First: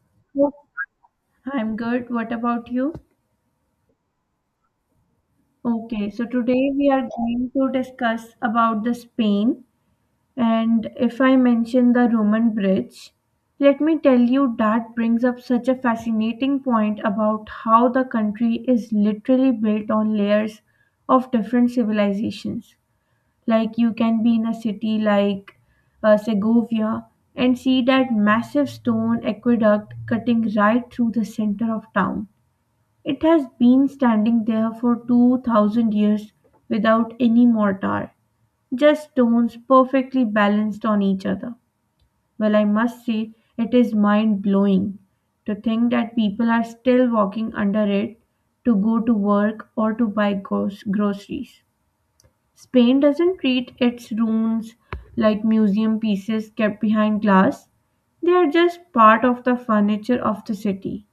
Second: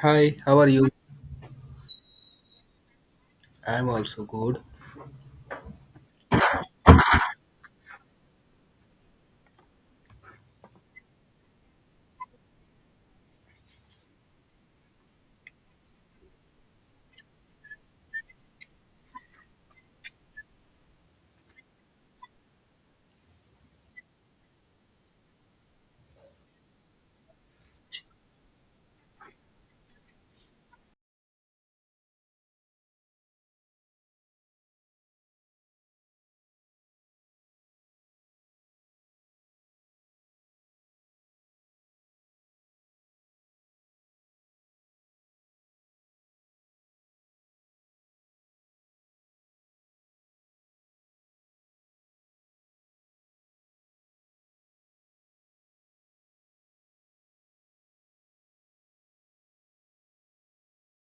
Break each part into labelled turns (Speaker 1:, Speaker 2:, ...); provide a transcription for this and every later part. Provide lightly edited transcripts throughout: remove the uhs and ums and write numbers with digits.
Speaker 1: Hi,
Speaker 2: Oh,
Speaker 1: how are you?
Speaker 2: I'm good. What about you?
Speaker 1: I'm also good.
Speaker 2: Okay, so today we are going to discuss about the Spain. And if I mention the Roman Bridge, let me tell you that brings up such a fascinating point about how the country is literally built on layers of different civilizations. Like you can be in a city like Segovia and see that massive stone aqueduct cutting right through the center of town. It has been standing there for 2,000 years without any mortar, just stones perfectly balanced on each other. Well, I must say, it is mind blowing to think that people are still walking under it to go to work or to buy groceries. Spain doesn't treat its ruins like museum pieces kept behind glass, they are just part of the furniture of the city,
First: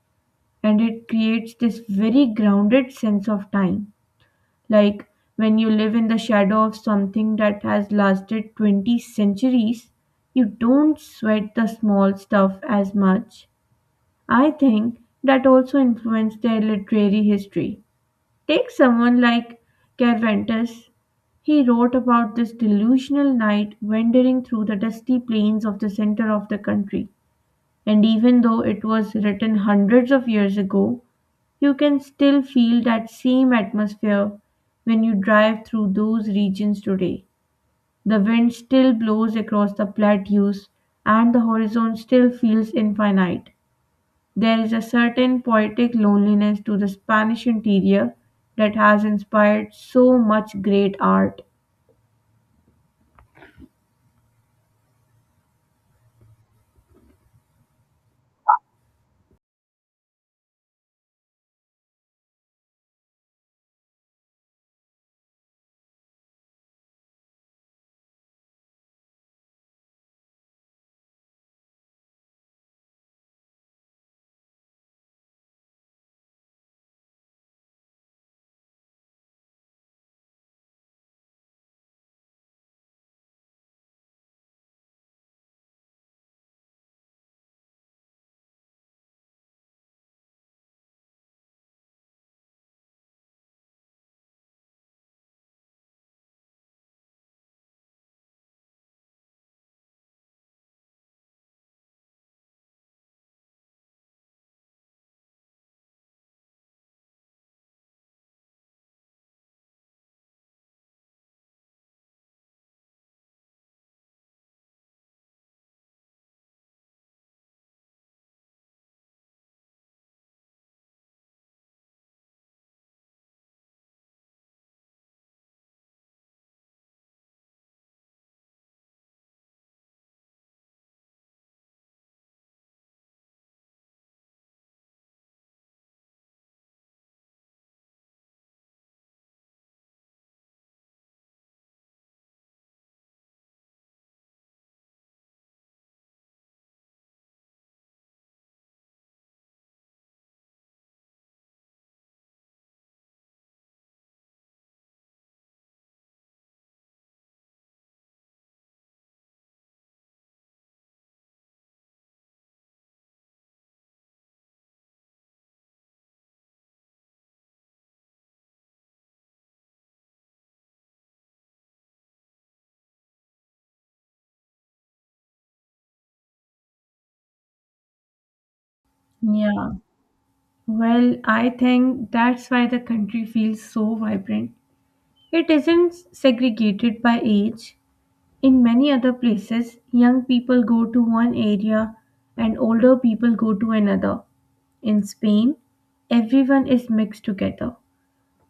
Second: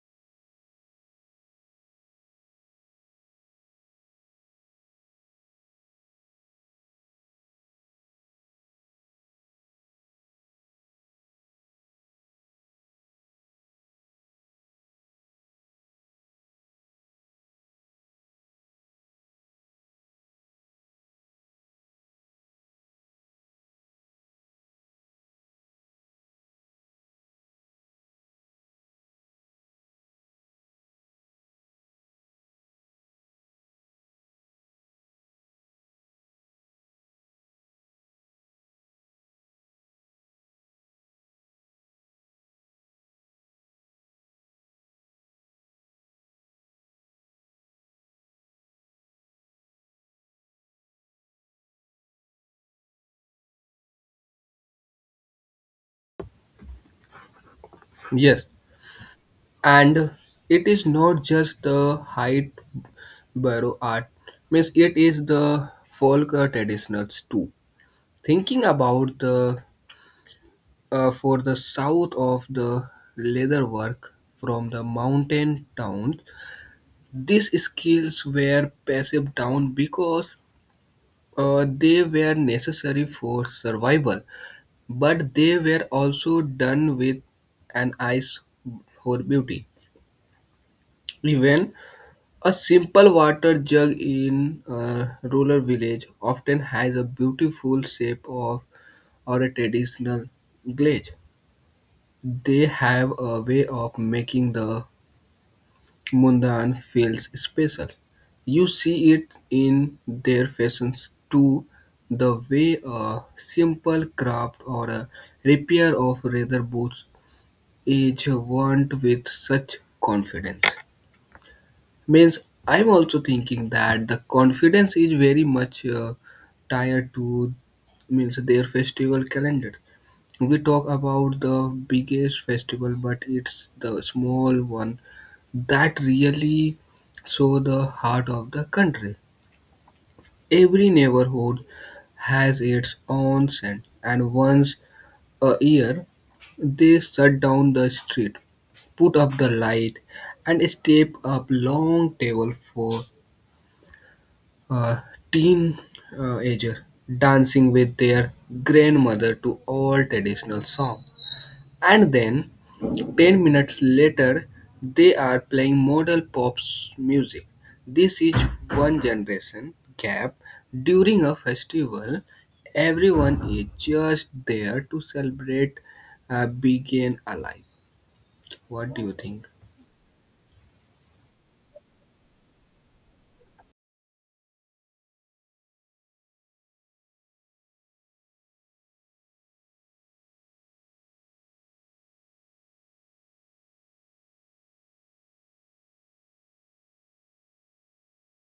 Speaker 2: and it creates this very grounded sense of time, like when you live in the shadow of something that has lasted 20 centuries, you don't sweat the small stuff as much. I think that also influenced their literary history. Take someone like Cervantes. He wrote about this delusional knight wandering through the dusty plains of the center of the country. And even though it was written hundreds of years ago, you can still feel that same atmosphere when you drive through those regions today. The wind still blows across the plateaus, and the horizon still feels infinite. There is a certain poetic loneliness to the Spanish interior that has inspired so much great art.
Speaker 1: Yes, and it is not just the height barrow art, means it is the folk traditions too. Thinking about the for the south of the leather work from the mountain towns, these skills were passed down because they were necessary for survival, but they were also done with an eyes for beauty. Even a simple water jug in a rural village often has a beautiful shape of or a traditional glaze. They have a way of making the mundane feels special. You see it in their fashions too, the way a simple craft or a repair of leather boots is want with such confidence means I'm also thinking that the confidence is very much tied to means their festival calendar. We talk about the biggest festival, but it's the small one that really show the heart of the country. Every neighborhood has its own scent, and once a year they shut down the street, put up the light, and step up long table for a teenager dancing with their grandmother to all traditional song, and then 10 minutes later they are playing model pop music. This is one generation gap. During a festival everyone is just there to celebrate being alive. What do you think?
Speaker 2: Yeah. Well, I think that's why the country feels so vibrant. It isn't segregated by age. In many other places, young people go to one area and older people go to another. In Spain, everyone is mixed together.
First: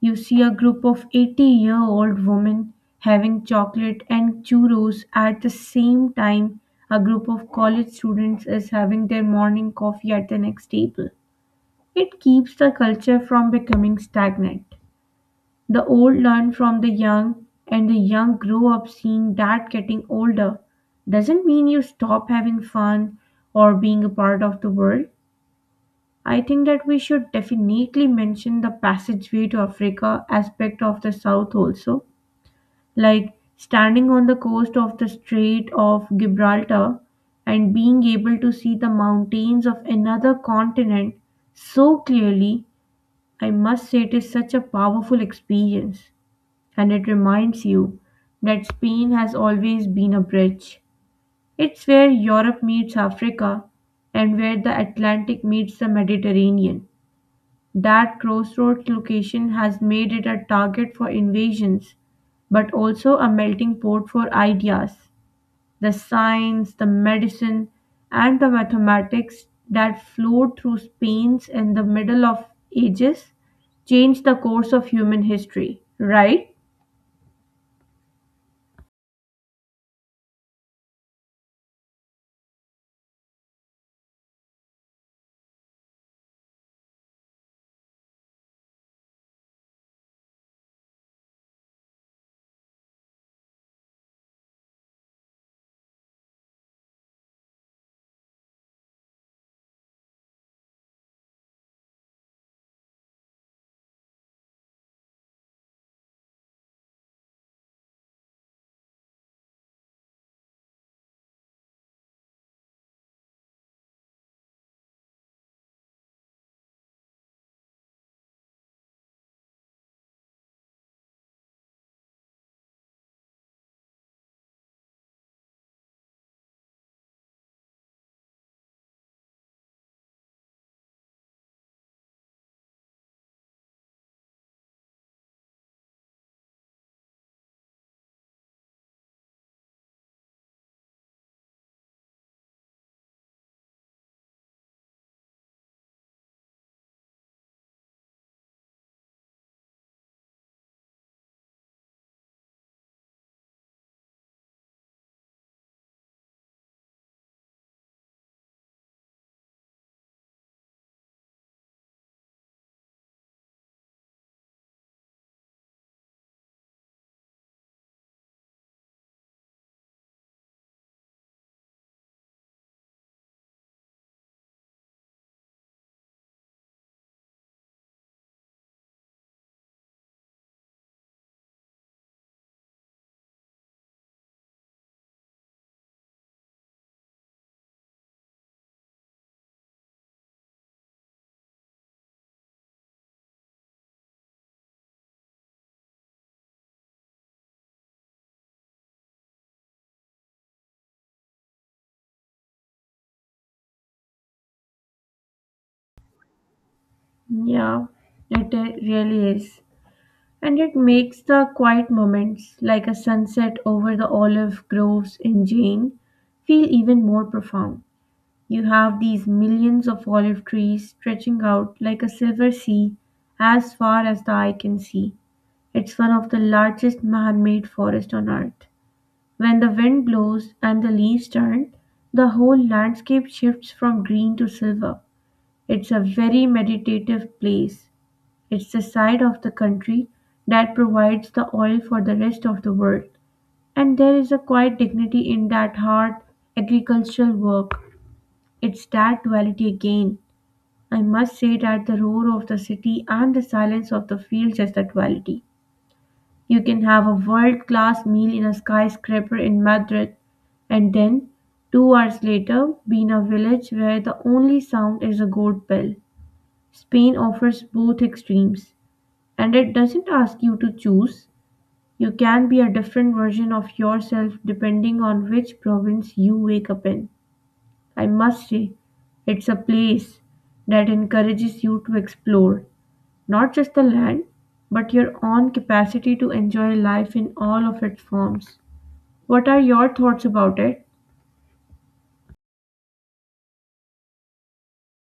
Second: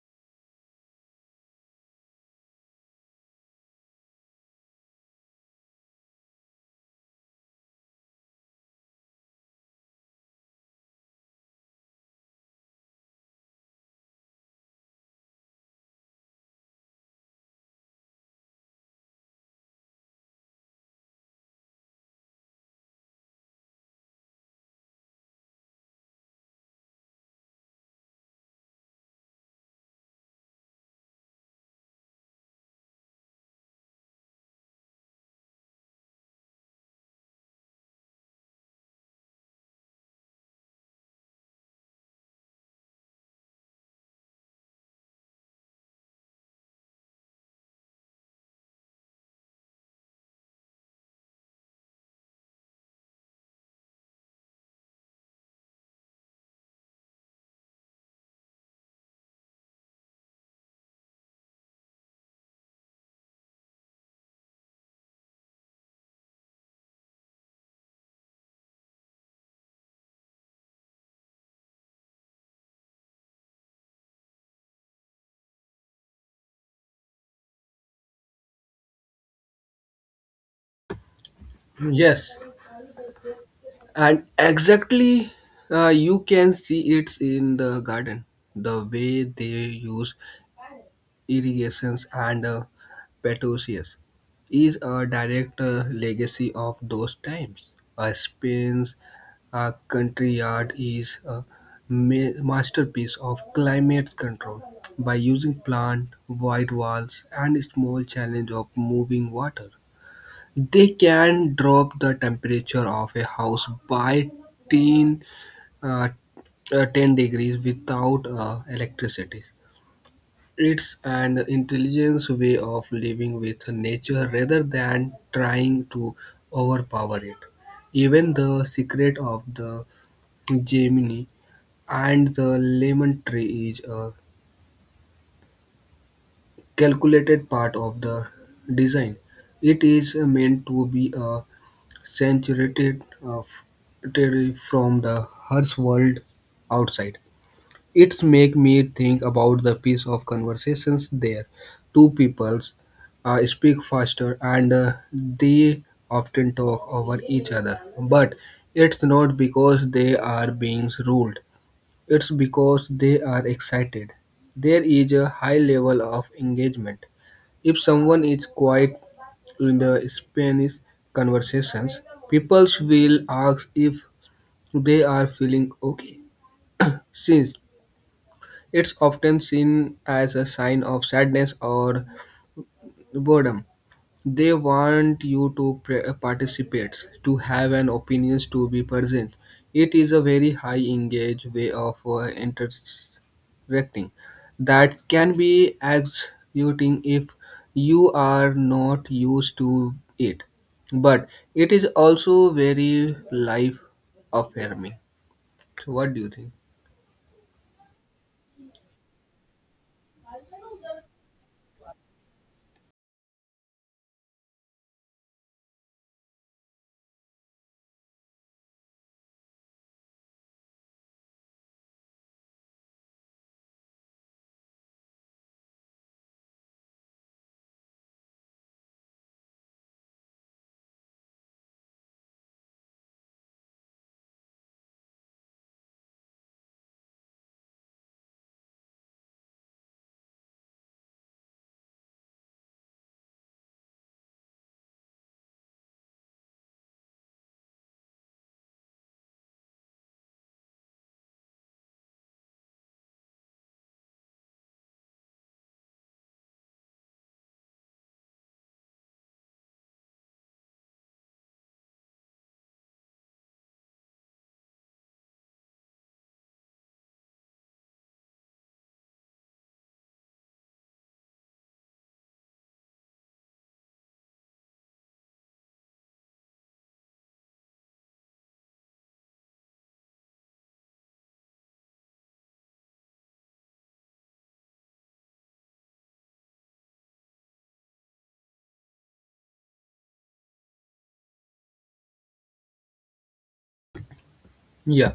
Speaker 2: You see a group of 80-year-old women having chocolate and churros at the same time a group of college students is having their morning coffee at the next table. It keeps the culture from becoming stagnant. The old learn from the young, and the young grow up seeing that getting older doesn't mean you stop having fun or being a part of the world. I think that we should definitely mention the passageway to Africa aspect of the South also, like standing on the coast of the Strait of Gibraltar and being able to see the mountains of another continent so clearly. I must say, it is such a powerful experience. And it reminds you that Spain has always been a bridge. It's where Europe meets Africa and where the Atlantic meets the Mediterranean. That crossroads location has made it a target for invasions, but also a melting pot for ideas. The science, the medicine, and the mathematics that flowed through Spain's in the middle of ages changed the course of human history, right?
Speaker 1: Yes, and exactly, you can see it in the garden the way they use irrigations and petunias is a direct legacy of those times. A spain's country yard is a masterpiece of climate control. By using plant wide walls and small challenge of moving water, they can drop the temperature of a house by 10, uh, uh, 10 degrees without electricity. It's an intelligent way of living with nature rather than trying to overpower it. Even the secret of the Gemini and the lemon tree is a calculated part of the design. It is meant to be a saturated territory from the harsh world outside. It make me think about the piece of conversations there. Two peoples speak faster, and they often talk over each other, but it's not because they are being ruled. It's because they are excited. There is a high level of engagement. If someone is quiet in the Spanish conversations, people will ask if they are feeling okay, since it's often seen as a sign of sadness or boredom. They want you to participate, to have an opinion, to be present. It is a very high engage way of entertaining. Acting that can be exhausting if you are not used to it, but it is also very life affirming. So what do you think?
Speaker 2: Yeah, it really is. And it makes the quiet moments, like a sunset over the olive groves in Jane, feel even more profound. You have these millions of olive trees stretching out like a silver sea as far as the eye can see. It's one of the largest man made forests on earth. When the wind blows and the leaves turn, the whole landscape shifts from green to silver. It's a very meditative place. It's the side of the country that provides the oil for the rest of the world. And there is a quiet dignity in that hard agricultural work. It's that duality again. I must say that the roar of the city and the silence of the fields is the duality. You can have a world class meal in a skyscraper in Madrid, and then, 2 hours later, be in a village where the only sound is a goat bell. Spain offers both extremes. And it doesn't ask you to choose. You can be a different version of yourself depending on which province you wake up in. I must say, it's a place that encourages you to explore not just the land, but your own capacity to enjoy life in all of its forms. What are your thoughts about it?
Speaker 1: Yeah,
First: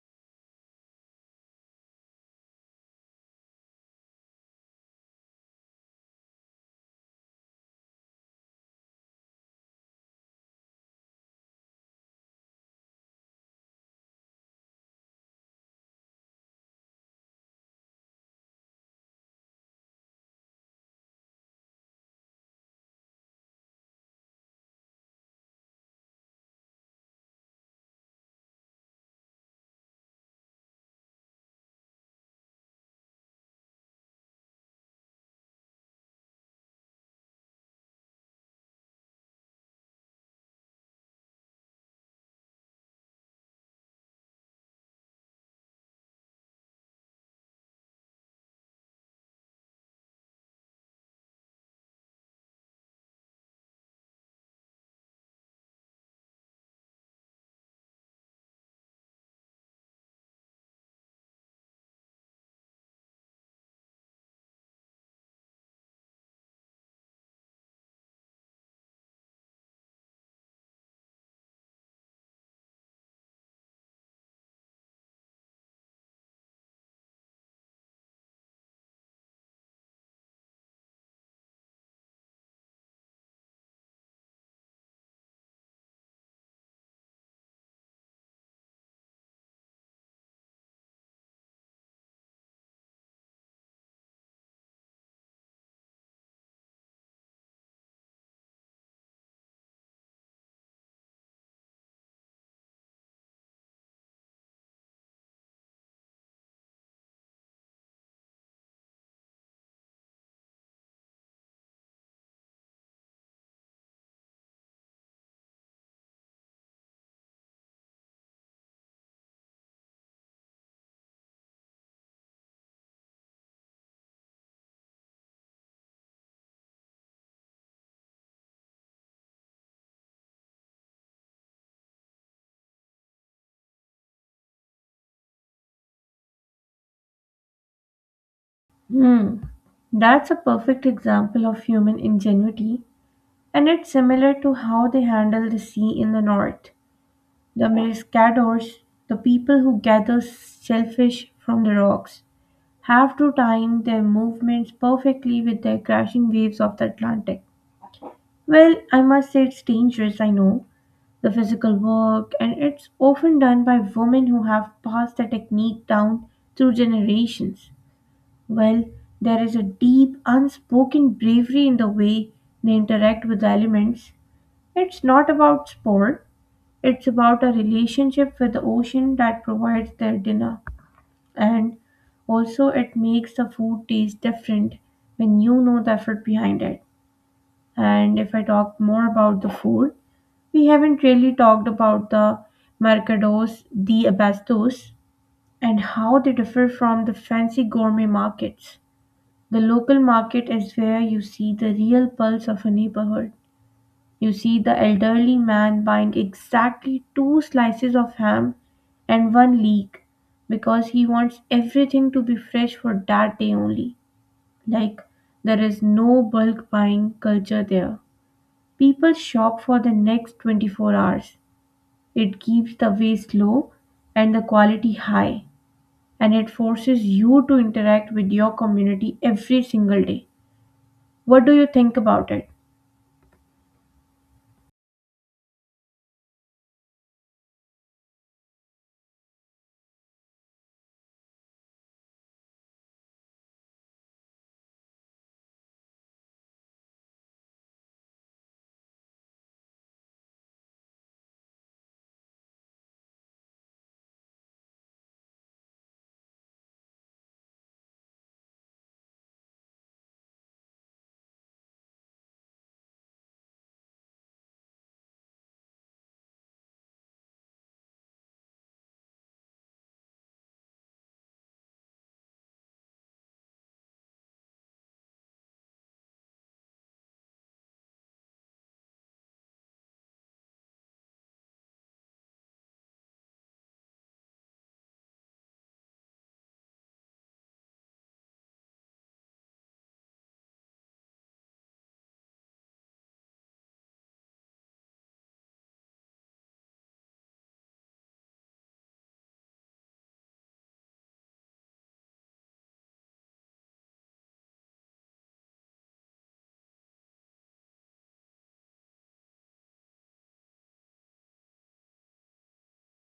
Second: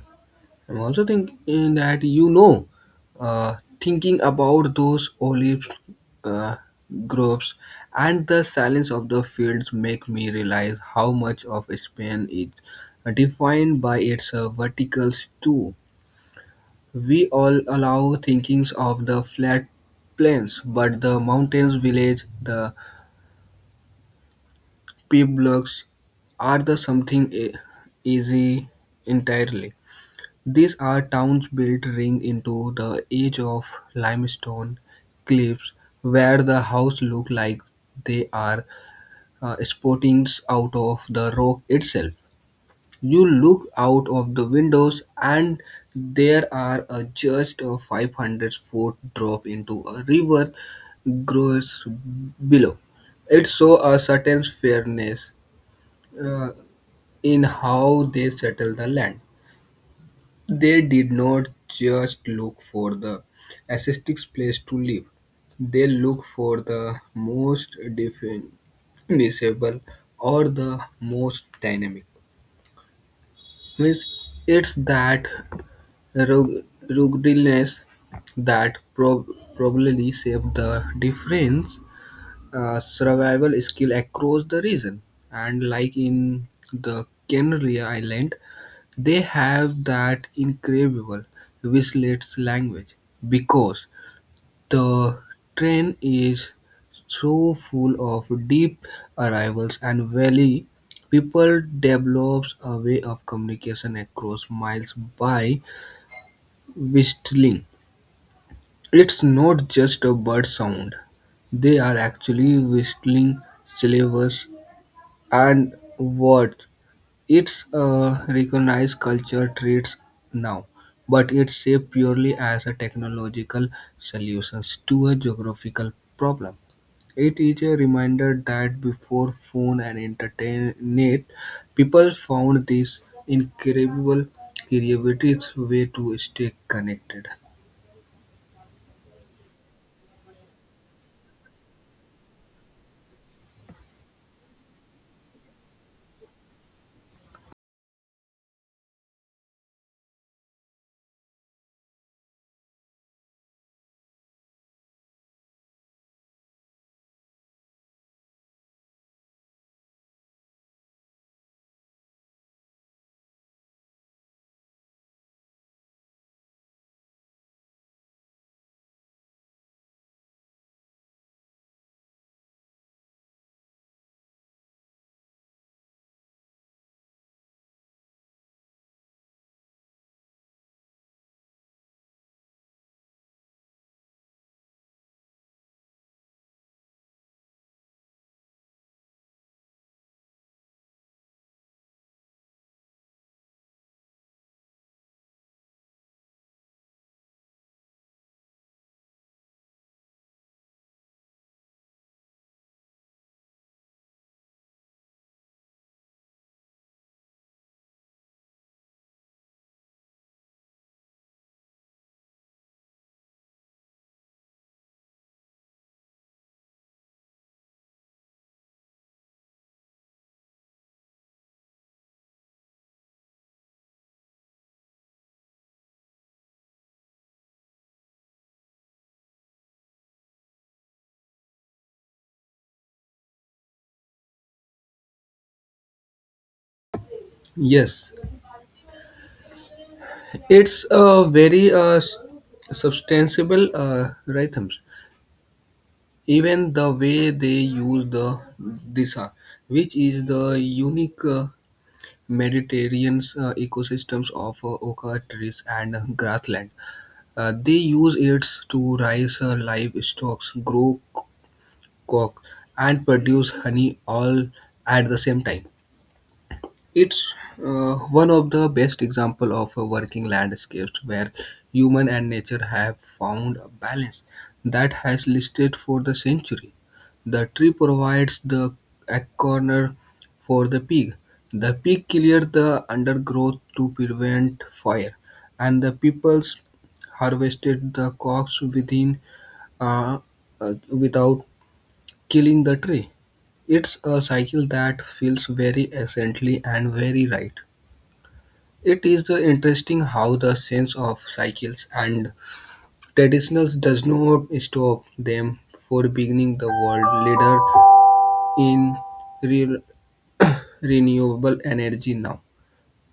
Speaker 1: I'm also thinking that you know thinking about those olive uh, groves and the silence of the fields make me realize how much of Spain is defined by its verticals too. We all allow thinkings of the flat plains, but the mountains village, the pueblos, are the something easy entirely. These are towns built ring into the edge of limestone cliffs, where the house look like they are sporting out of the rock itself. You look out of the windows and there are a just a 500-foot drop into a river grows below. It shows a certain fairness uh, in how they settle the land. They did not just look for the aesthetic place to live. They look for the most definable or the most dynamic means it's that rug- ruggedness that probably shaped the different survival skill across the region. And like in the Canary Island, they have that incredible whistlet language because the train is so full of deep arrivals and valley, people develops a way of communication across miles by whistling. It's not just a bird sound. They are actually whistling syllables and words. It's a recognized culture traits now, but it's shaped purely as a technological solution to a geographical problem. It is a reminder that before phone and internet, people found this incredible creativity way to stay connected.
Speaker 2: Hmm. That's a perfect example of human ingenuity, and it's similar to how they handle the sea in the north. The Pescadores, the people who gather shellfish from the rocks, have to time their movements perfectly with the crashing waves of the Atlantic. Well, I must say it's dangerous, I know, the physical work, and it's often done by women who have passed the technique down through generations. Well, there is a deep, unspoken bravery in the way they interact with the elements. It's not about sport, it's about a relationship with the ocean that provides their dinner. And also, it makes the food taste different when you know the effort behind it. And if I talk more about the food, we haven't really talked about the mercados, the abastos, and how they differ from the fancy gourmet markets. The local market is where you see the real pulse of a neighborhood. You see the elderly man buying exactly two slices of ham and one leek because he wants everything to be fresh for that day only. Like, there is no bulk buying culture there. People shop for the next 24 hours. It keeps the waste low and the quality high, and it forces you to interact with your community every single day. What do you think about it?
Speaker 1: Yes, it's a very substantial rhythms. Even the way they use the disa, which is the unique Mediterranean ecosystems of oka trees and grassland. They use it to raise livestock, grow cock, and produce honey all at the same time. It's one of the best example of a working landscapes where human and nature have found a balance that has lasted for the century. The tree provides the a corner for the pig. The pig clears the undergrowth to prevent fire, and the peoples harvested the crops within uh, without killing the tree. It's a cycle that feels very essentially and very right. It is the interesting how the sense of cycles and traditions does not stop them for beginning the world leader in real renewable energy now.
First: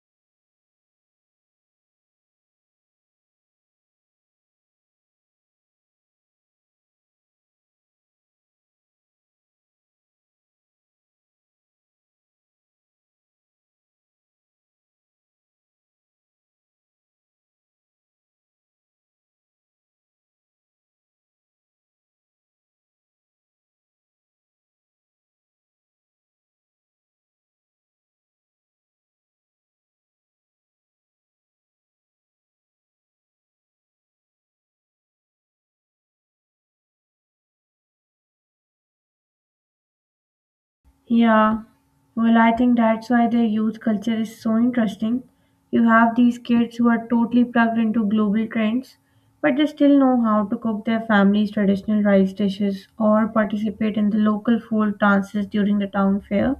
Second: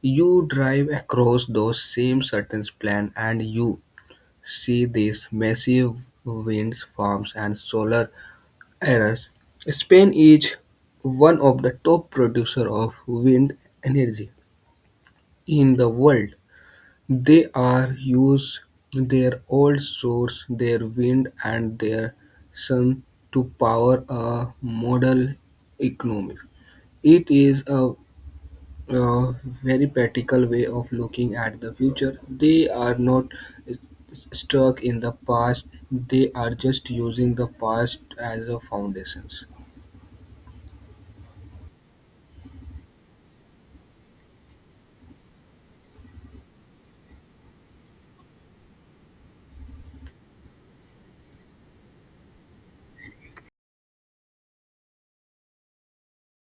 Speaker 1: You drive across those same certain plan and you see these massive wind farms and solar arrays. Spain is one of the top producer of wind energy in the world. They are use their old source, their wind and their sun to power a model economy. It is a very practical way of looking at the future. They are not stuck in the past. They are just using the past as a foundations.
Speaker 2: Yeah, well, I think that's why the youth culture is so interesting. You have these kids who are totally plugged into global trends, but they still know how to cook their family's traditional rice dishes or participate in the local folk dances during the town fair.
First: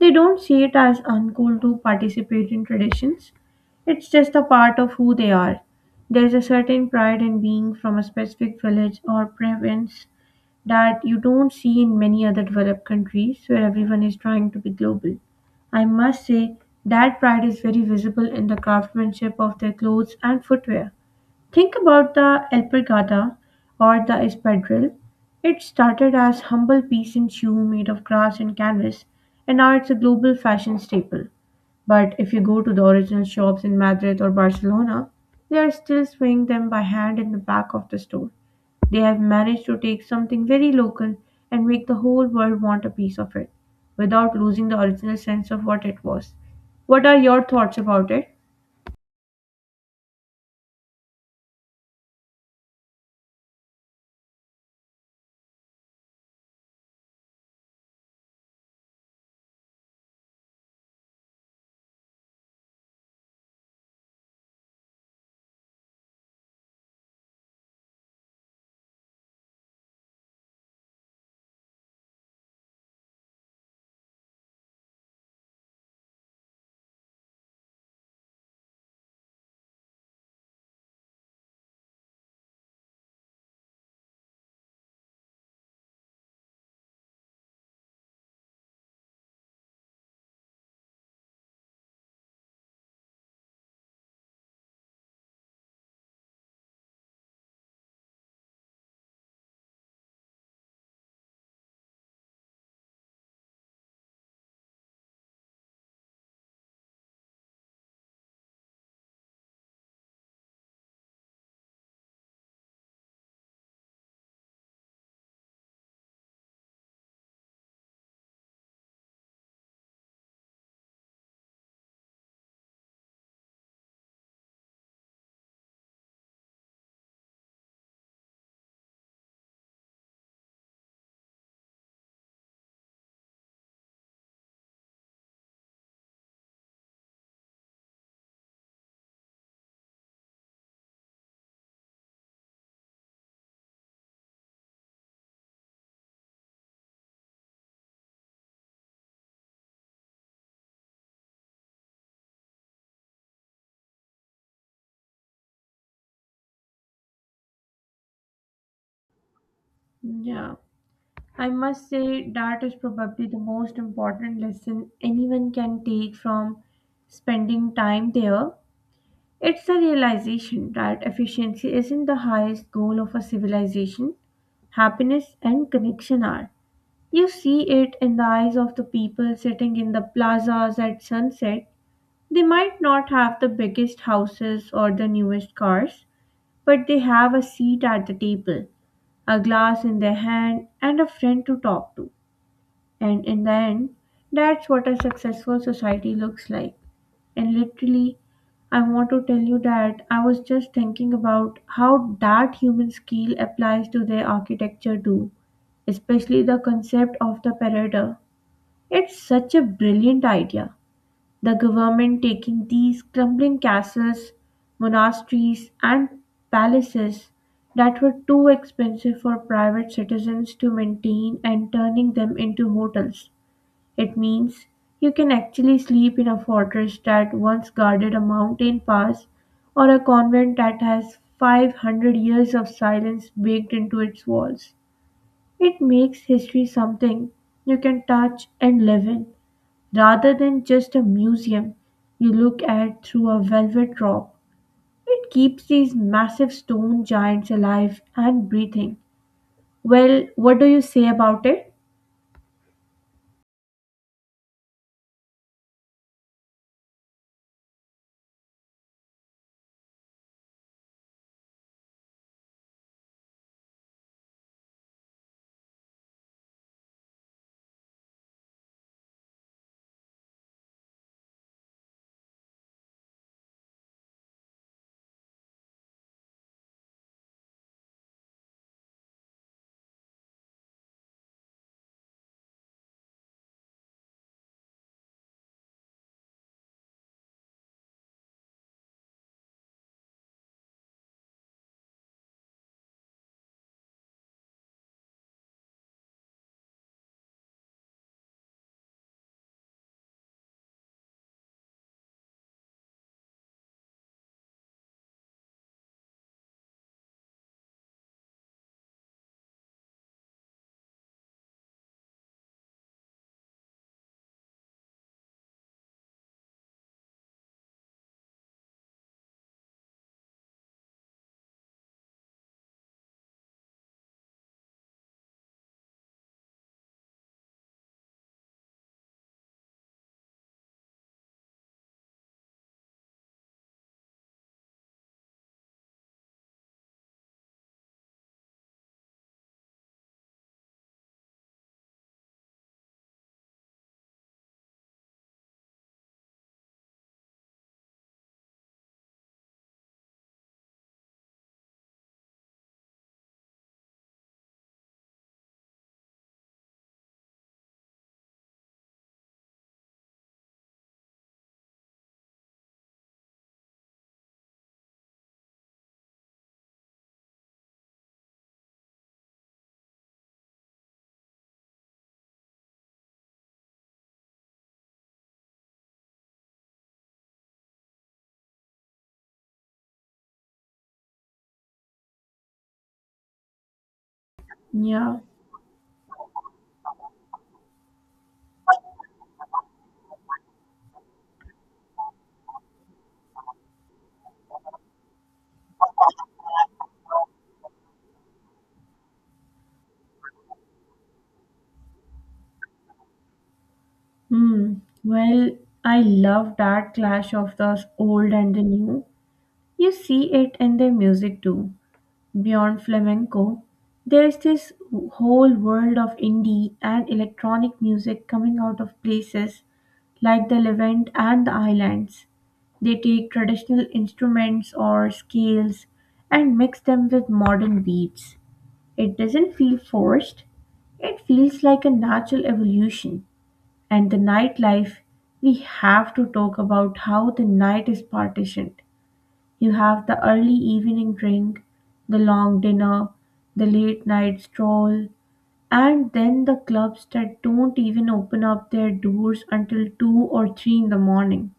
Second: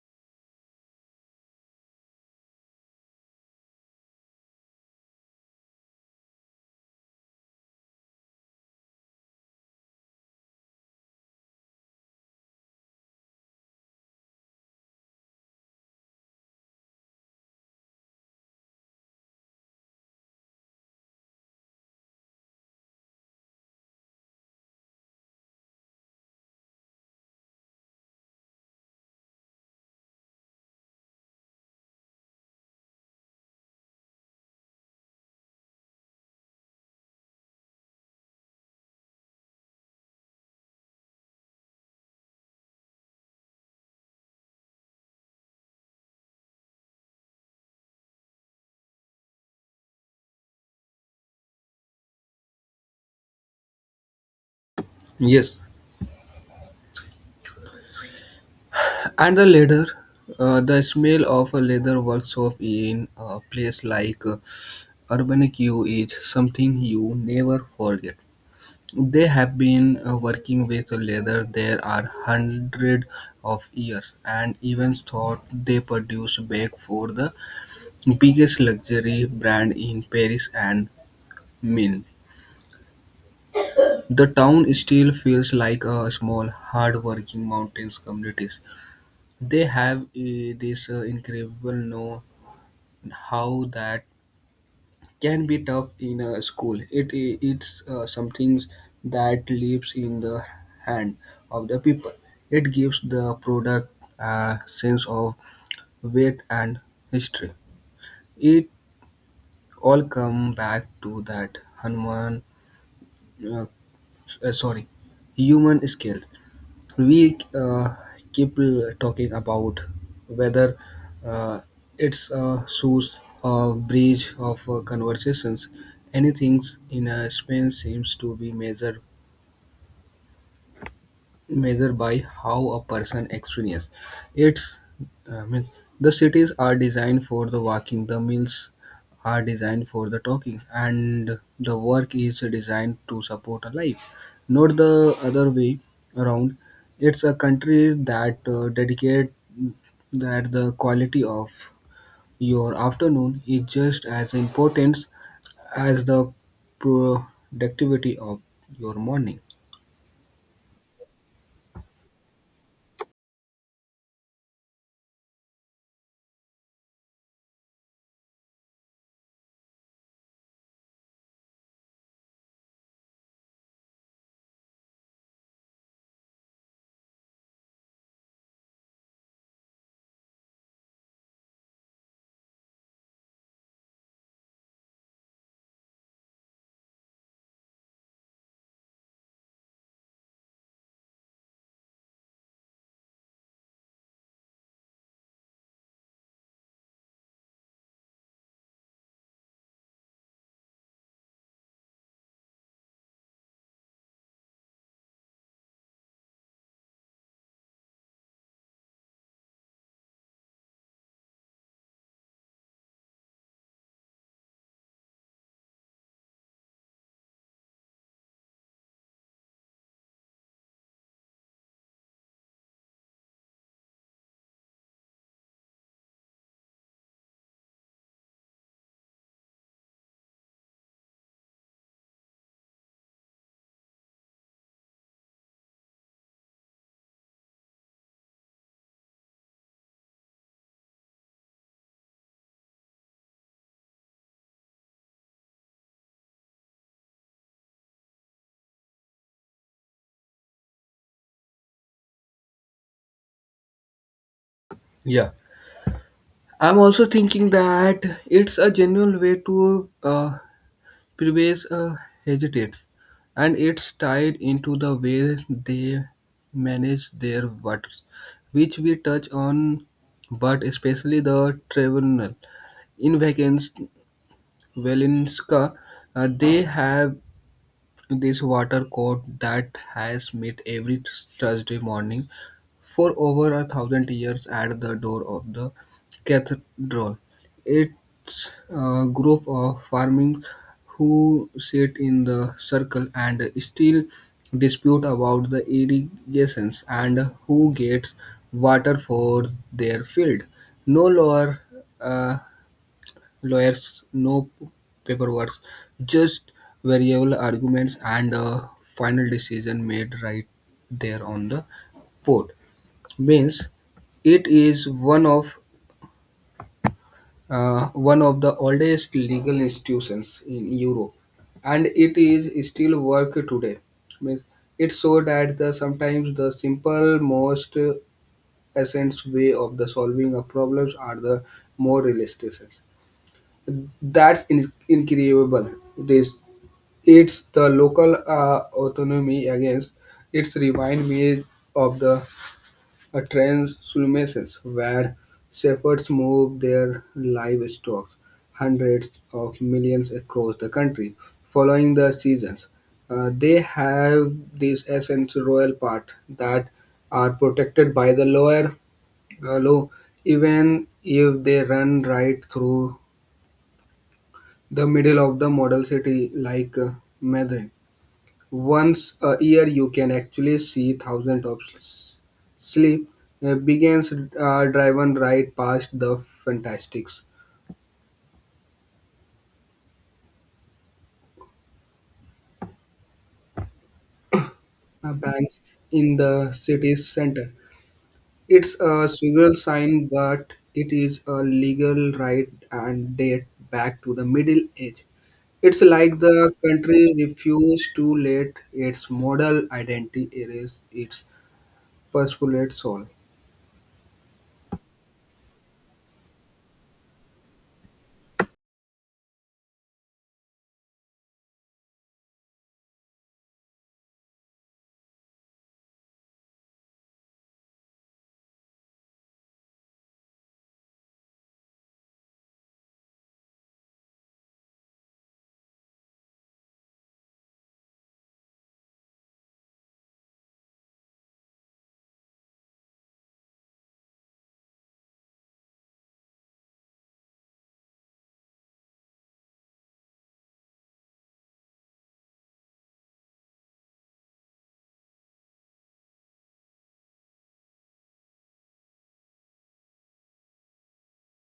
Speaker 2: They don't see it as uncool to participate in traditions, it's just a part of who they are. There's a certain pride in being from a specific village or province that you don't see in many other developed countries where everyone is trying to be global. I must say that pride is very visible in the craftsmanship of their clothes and footwear. Think about the alpargata or the espadrille. It started as humble peasant shoe made of grass and canvas, and now it's a global fashion staple. But if you go to the original shops in Madrid or Barcelona, they are still sewing them by hand in the back of the store. They have managed to take something very local and make the whole world want a piece of it without losing the original sense of what it was. What are your thoughts about it?
Speaker 1: Yes. And the leather, the smell of a leather workshop in a place like Urbanq is something you never forget. They have been working with leather there are hundreds of years, and even thought they produce back for the biggest luxury brand in Paris and Milan. The town still feels like a small, hard-working mountains community. They have this incredible know how that can be tough in a school. It's something that lives in the hand of the people. It gives the product a sense of weight and history. It all come back to that human, uh, sorry, human scale. We keep talking about whether uh, it's a source or breach of conversations. Anything in a space seems to be measured by how a person experiences. It's I mean, the cities are designed for the walking, the mills are designed for the talking, and the work is designed to support a life, not the other way around. It's a country that dedicate that the quality of your afternoon is just as important as the productivity of your morning.
Speaker 2: Yeah, I must say that is probably the most important lesson anyone can take from spending time there. It's the realization that efficiency isn't the highest goal of a civilization, happiness and connection are. You see it in the eyes of the people sitting in the plazas at sunset. They might not have the biggest houses or the newest cars, but they have a seat at the table, a glass in their hand, and a friend to talk to. And in the end, that's what a successful society looks like. And literally, I want to tell you that I was just thinking about how that human skill applies to their architecture too, especially the concept of the parader. It's such a brilliant idea. The government taking these crumbling castles, monasteries, and palaces that were too expensive for private citizens to maintain and turning them into hotels. It means you can actually sleep in a fortress that once guarded a mountain pass or a convent that has 500 years of silence baked into its walls. It makes history something you can touch and live in. Rather than just a museum you look at through a velvet rope, it keeps these massive stone giants alive and breathing. Well, what do you say about it?
Speaker 1: Yeah. I'm also thinking that it's a genuine way to prevail hesitates, and it's tied into the way they manage their waters, which we touch on, but especially the tribunal. In Vacans, Valinska, they have this water court that has met every Thursday morning for over 1,000 years at the door of the cathedral. It's a group of farming who sit in the circle and still dispute about the irrigations and who gets water for their field. No lower uh, lawyers, no paperwork, just variable arguments and a final decision made right there on the port. Means it is one of the oldest legal institutions in Europe, and it is still work today. Means it so that the sometimes the simple most essence way of the solving of problems are the more realistic. That's incredible. This it's the local autonomy against. It's remind me of the transhumances where shepherds move their livestock hundreds of millions across the country following the seasons. They have these essence royal part that are protected by the lower law, even if they run right through the middle of the model city like Madrid. Once a year you can actually see thousands of sleep begins driven right past the fantastics
Speaker 2: Yeah.
Speaker 1: banks in the city's center. It's a surreal sign but it is a legal right and date back to the middle age. It's like the country refused to let its model identity erase its postulate soul.
Speaker 2: Hmm. Well, I love that clash of the old and the new. You see it in their music too. Beyond flamenco, there's this whole world of indie and electronic music coming out of places like the Levant and the islands. They take traditional instruments or scales and mix them with modern beats. It doesn't feel forced, it feels like a natural evolution. And the nightlife, we have to talk about how the night is partitioned. You have the early evening drink, the long dinner, the late night stroll, and then the clubs that don't even open up their doors until 2 or 3 in the morning.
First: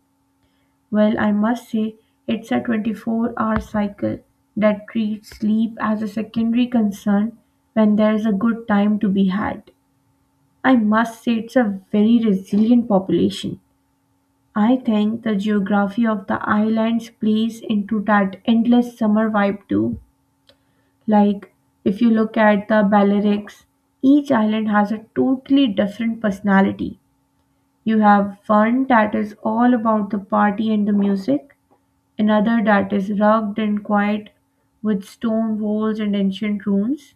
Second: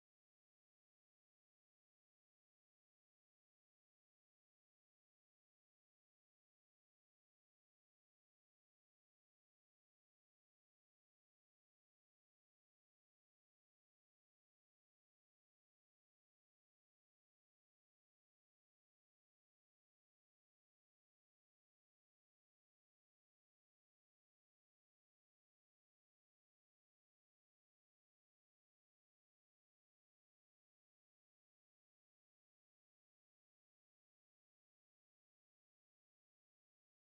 Speaker 2: Well, I must say, it's a 24-hour cycle that treats sleep as a secondary concern when there's a good time to be had. I must say, it's a very resilient population. I think the geography of the islands plays into that endless summer vibe too. Like, if you look at the Balearics, each island has a totally different personality. You have one that is all about the party and the music, another that is rugged and quiet with stone walls and ancient ruins,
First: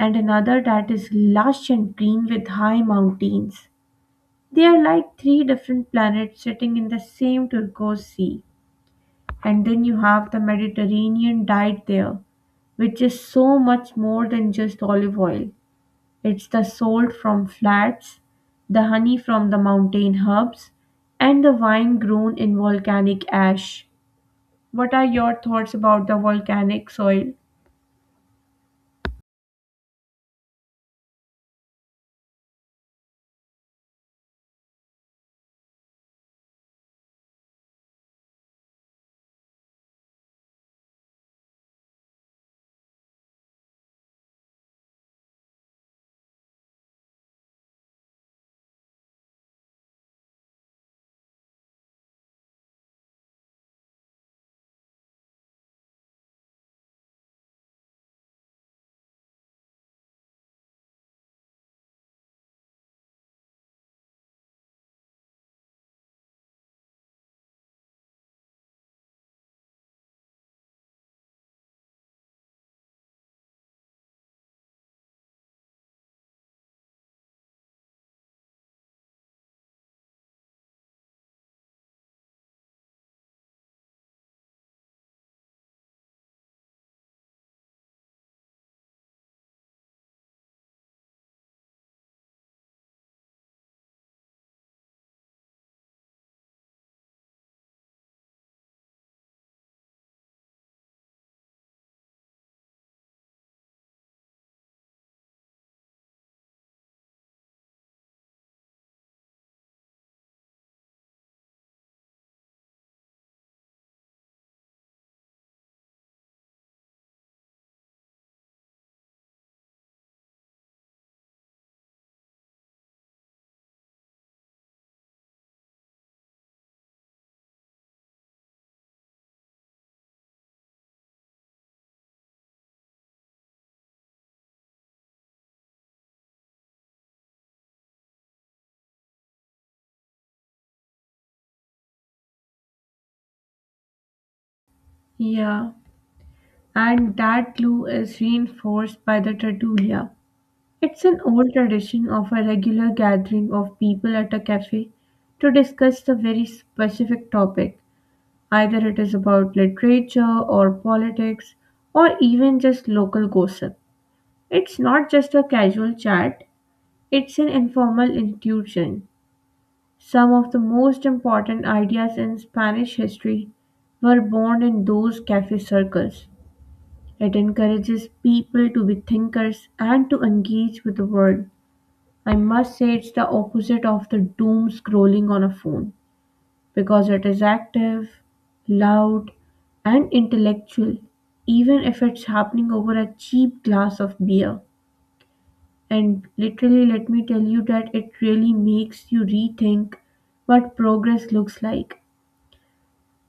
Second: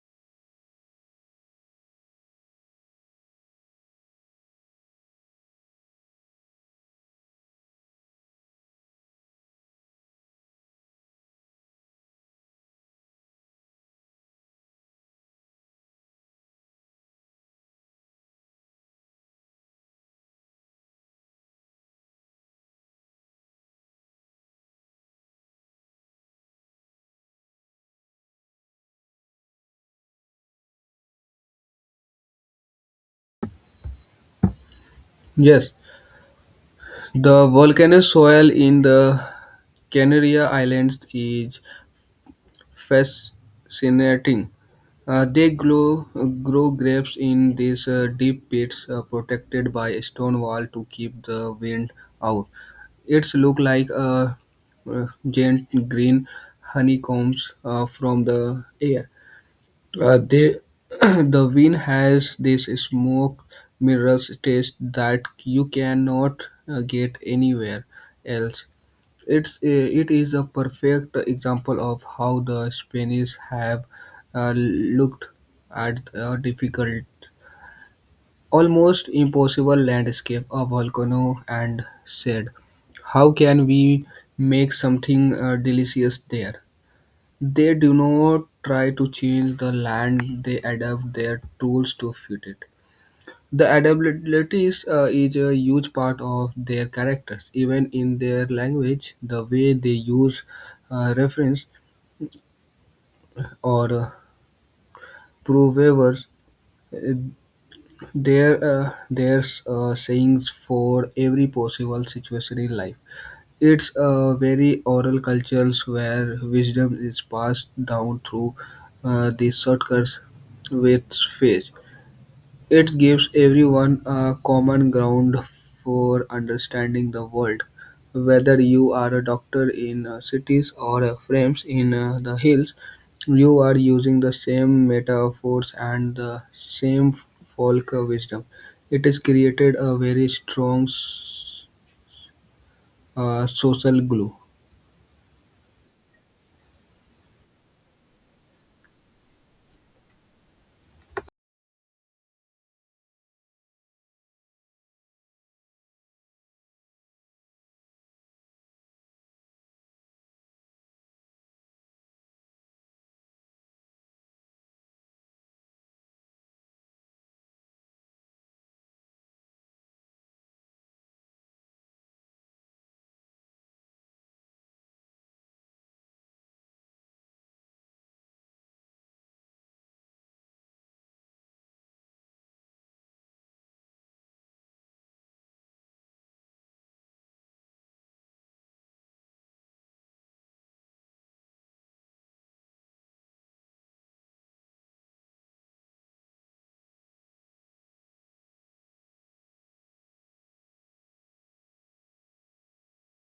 Speaker 2: and another that is lush and green with high mountains. They are like three different planets sitting in the same turquoise sea. And then you have the Mediterranean diet there, which is so much more than just olive oil. It's the salt from flats, the honey from the mountain hubs, and the wine grown in volcanic ash. What are your thoughts about the volcanic soil?
Speaker 1: Yes, the volcanic soil in the Canary Islands is fascinating. Uh, they grow, grow grapes in these deep pits protected by a stone wall to keep the wind out. It's look like a giant green honeycombs from the air. Uh, they, the wine has this smoke mirrors taste that you cannot get anywhere else. It's a- it is a perfect example of how the Spanish have looked at a difficult, almost impossible landscape, a volcano, and said, "How can we make something delicious there?" They do not try to change the land, they adapt their tools to fit it. The adaptabilities is a huge part of their characters, even in their language, the way they use reference or provers. uh, there's sayings for every possible situation in life. It's a very oral cultures where wisdom is passed down through the shortcuts with faith. It gives everyone a common ground for understanding the world. Whether you are a doctor in cities or a frames in the hills, you are using the same metaphors and the same folk wisdom. It has created a very strong social glue.
Speaker 2: Yeah, and that glue is reinforced by the tertulia. It's an old tradition of a regular gathering of people at a cafe to discuss the very specific topic. Either it is about literature or politics or even just local gossip. It's not just a casual chat, it's an informal institution. Some of the most important ideas in Spanish history were born in those cafe circles. It encourages people to be thinkers and to engage with the world. I must say, it's the opposite of the doom scrolling on a phone because it is active, loud, and intellectual, even if it's happening over a cheap glass of beer. And literally, let me tell you that it really makes you rethink what progress looks like.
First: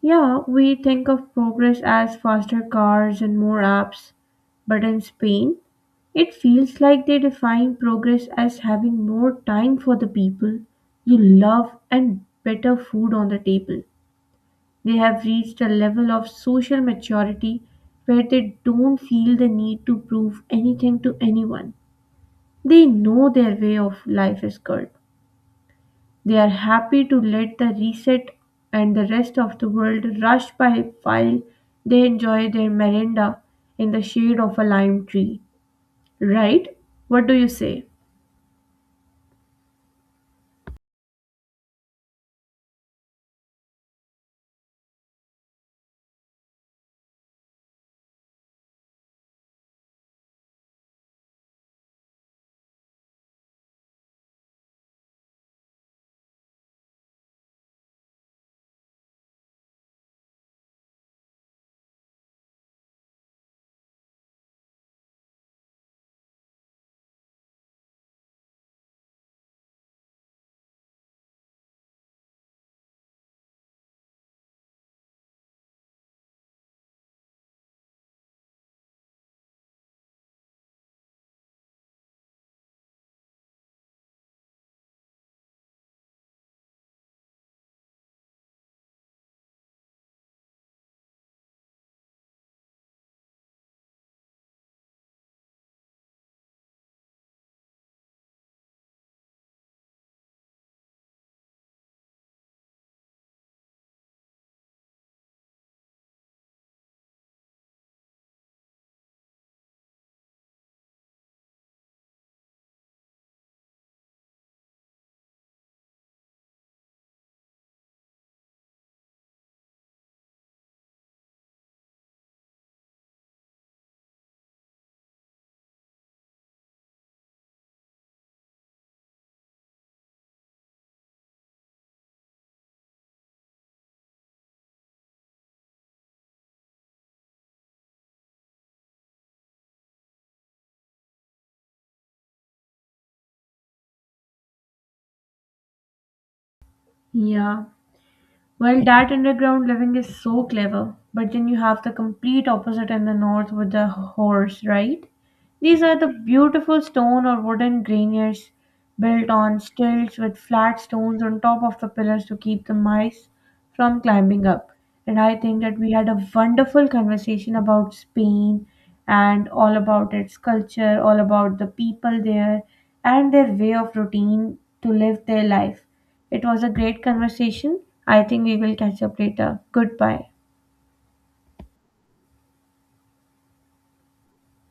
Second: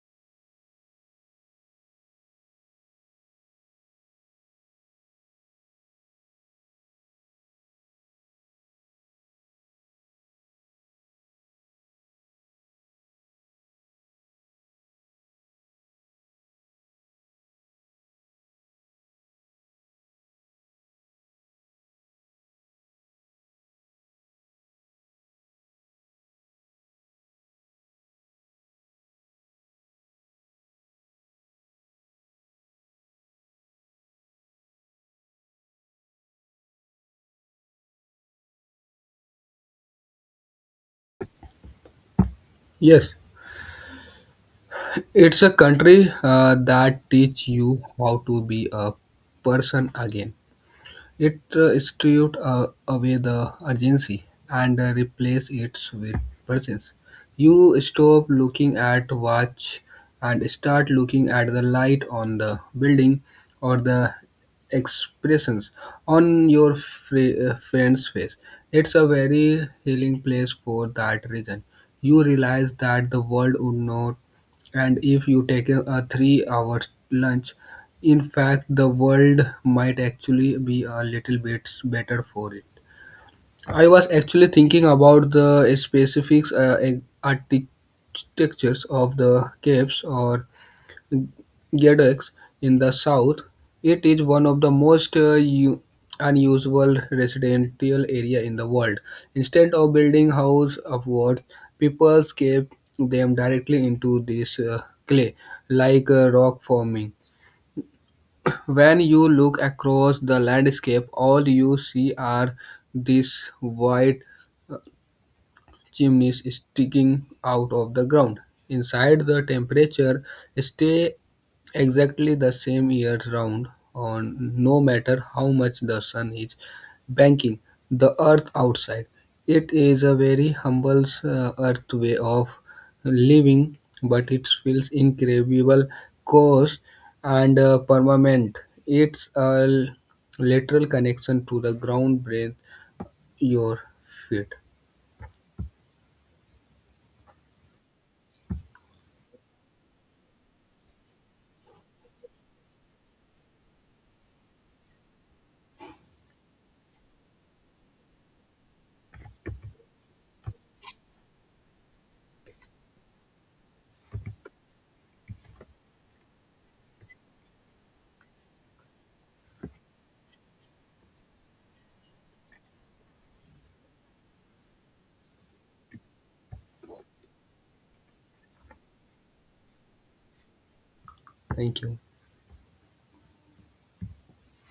Speaker 2: Yeah, we think of progress as faster cars and more apps, but in Spain, it feels like they define progress as having more time for the people you love and better food on the table. They have reached a level of social maturity where they don't feel the need to prove anything to anyone. They know their way of life is good. They are happy to let the reset and the rest of the world rush by while they enjoy their merenda in the shade of a lime tree. Right? What do you say?
Speaker 1: Yes. It's a country that teach you how to be a person again. It stripped away the urgency and replace it with presence. You stop looking at watch and start looking at the light on the building or the expressions on your friend's face. It's a very healing place for that reason. You realize that the world would not and if you take a 3 hour lunch, in fact, the world might actually be a little bit better for it. I was actually thinking about the specifics architectures of the caves or Gedex in the south. It is one of the most unusual residential area in the world. Instead of building house upwards, people scave them directly into this clay, like rock forming. When you look across the landscape, all you see are these white chimneys sticking out of the ground. Inside, the temperature stay exactly the same year round, on no matter how much the sun is banking the earth outside. It is a very humble earth way of living, but it feels incredible, coarse, and permanent. It's a lateral connection to the ground beneath your feet.
Speaker 2: Yeah. Well, that underground living is so clever, but then you have the complete opposite in the north with the horse, right? These are the beautiful stone or wooden greniers built on stilts with flat stones on top of the pillars to keep the mice from climbing up. And I think that we had a wonderful conversation about Spain and all about its culture, all about the people there and their way of routine to live their life. It was a great conversation. I think we will catch up later. Goodbye.
Speaker 1: Thank you.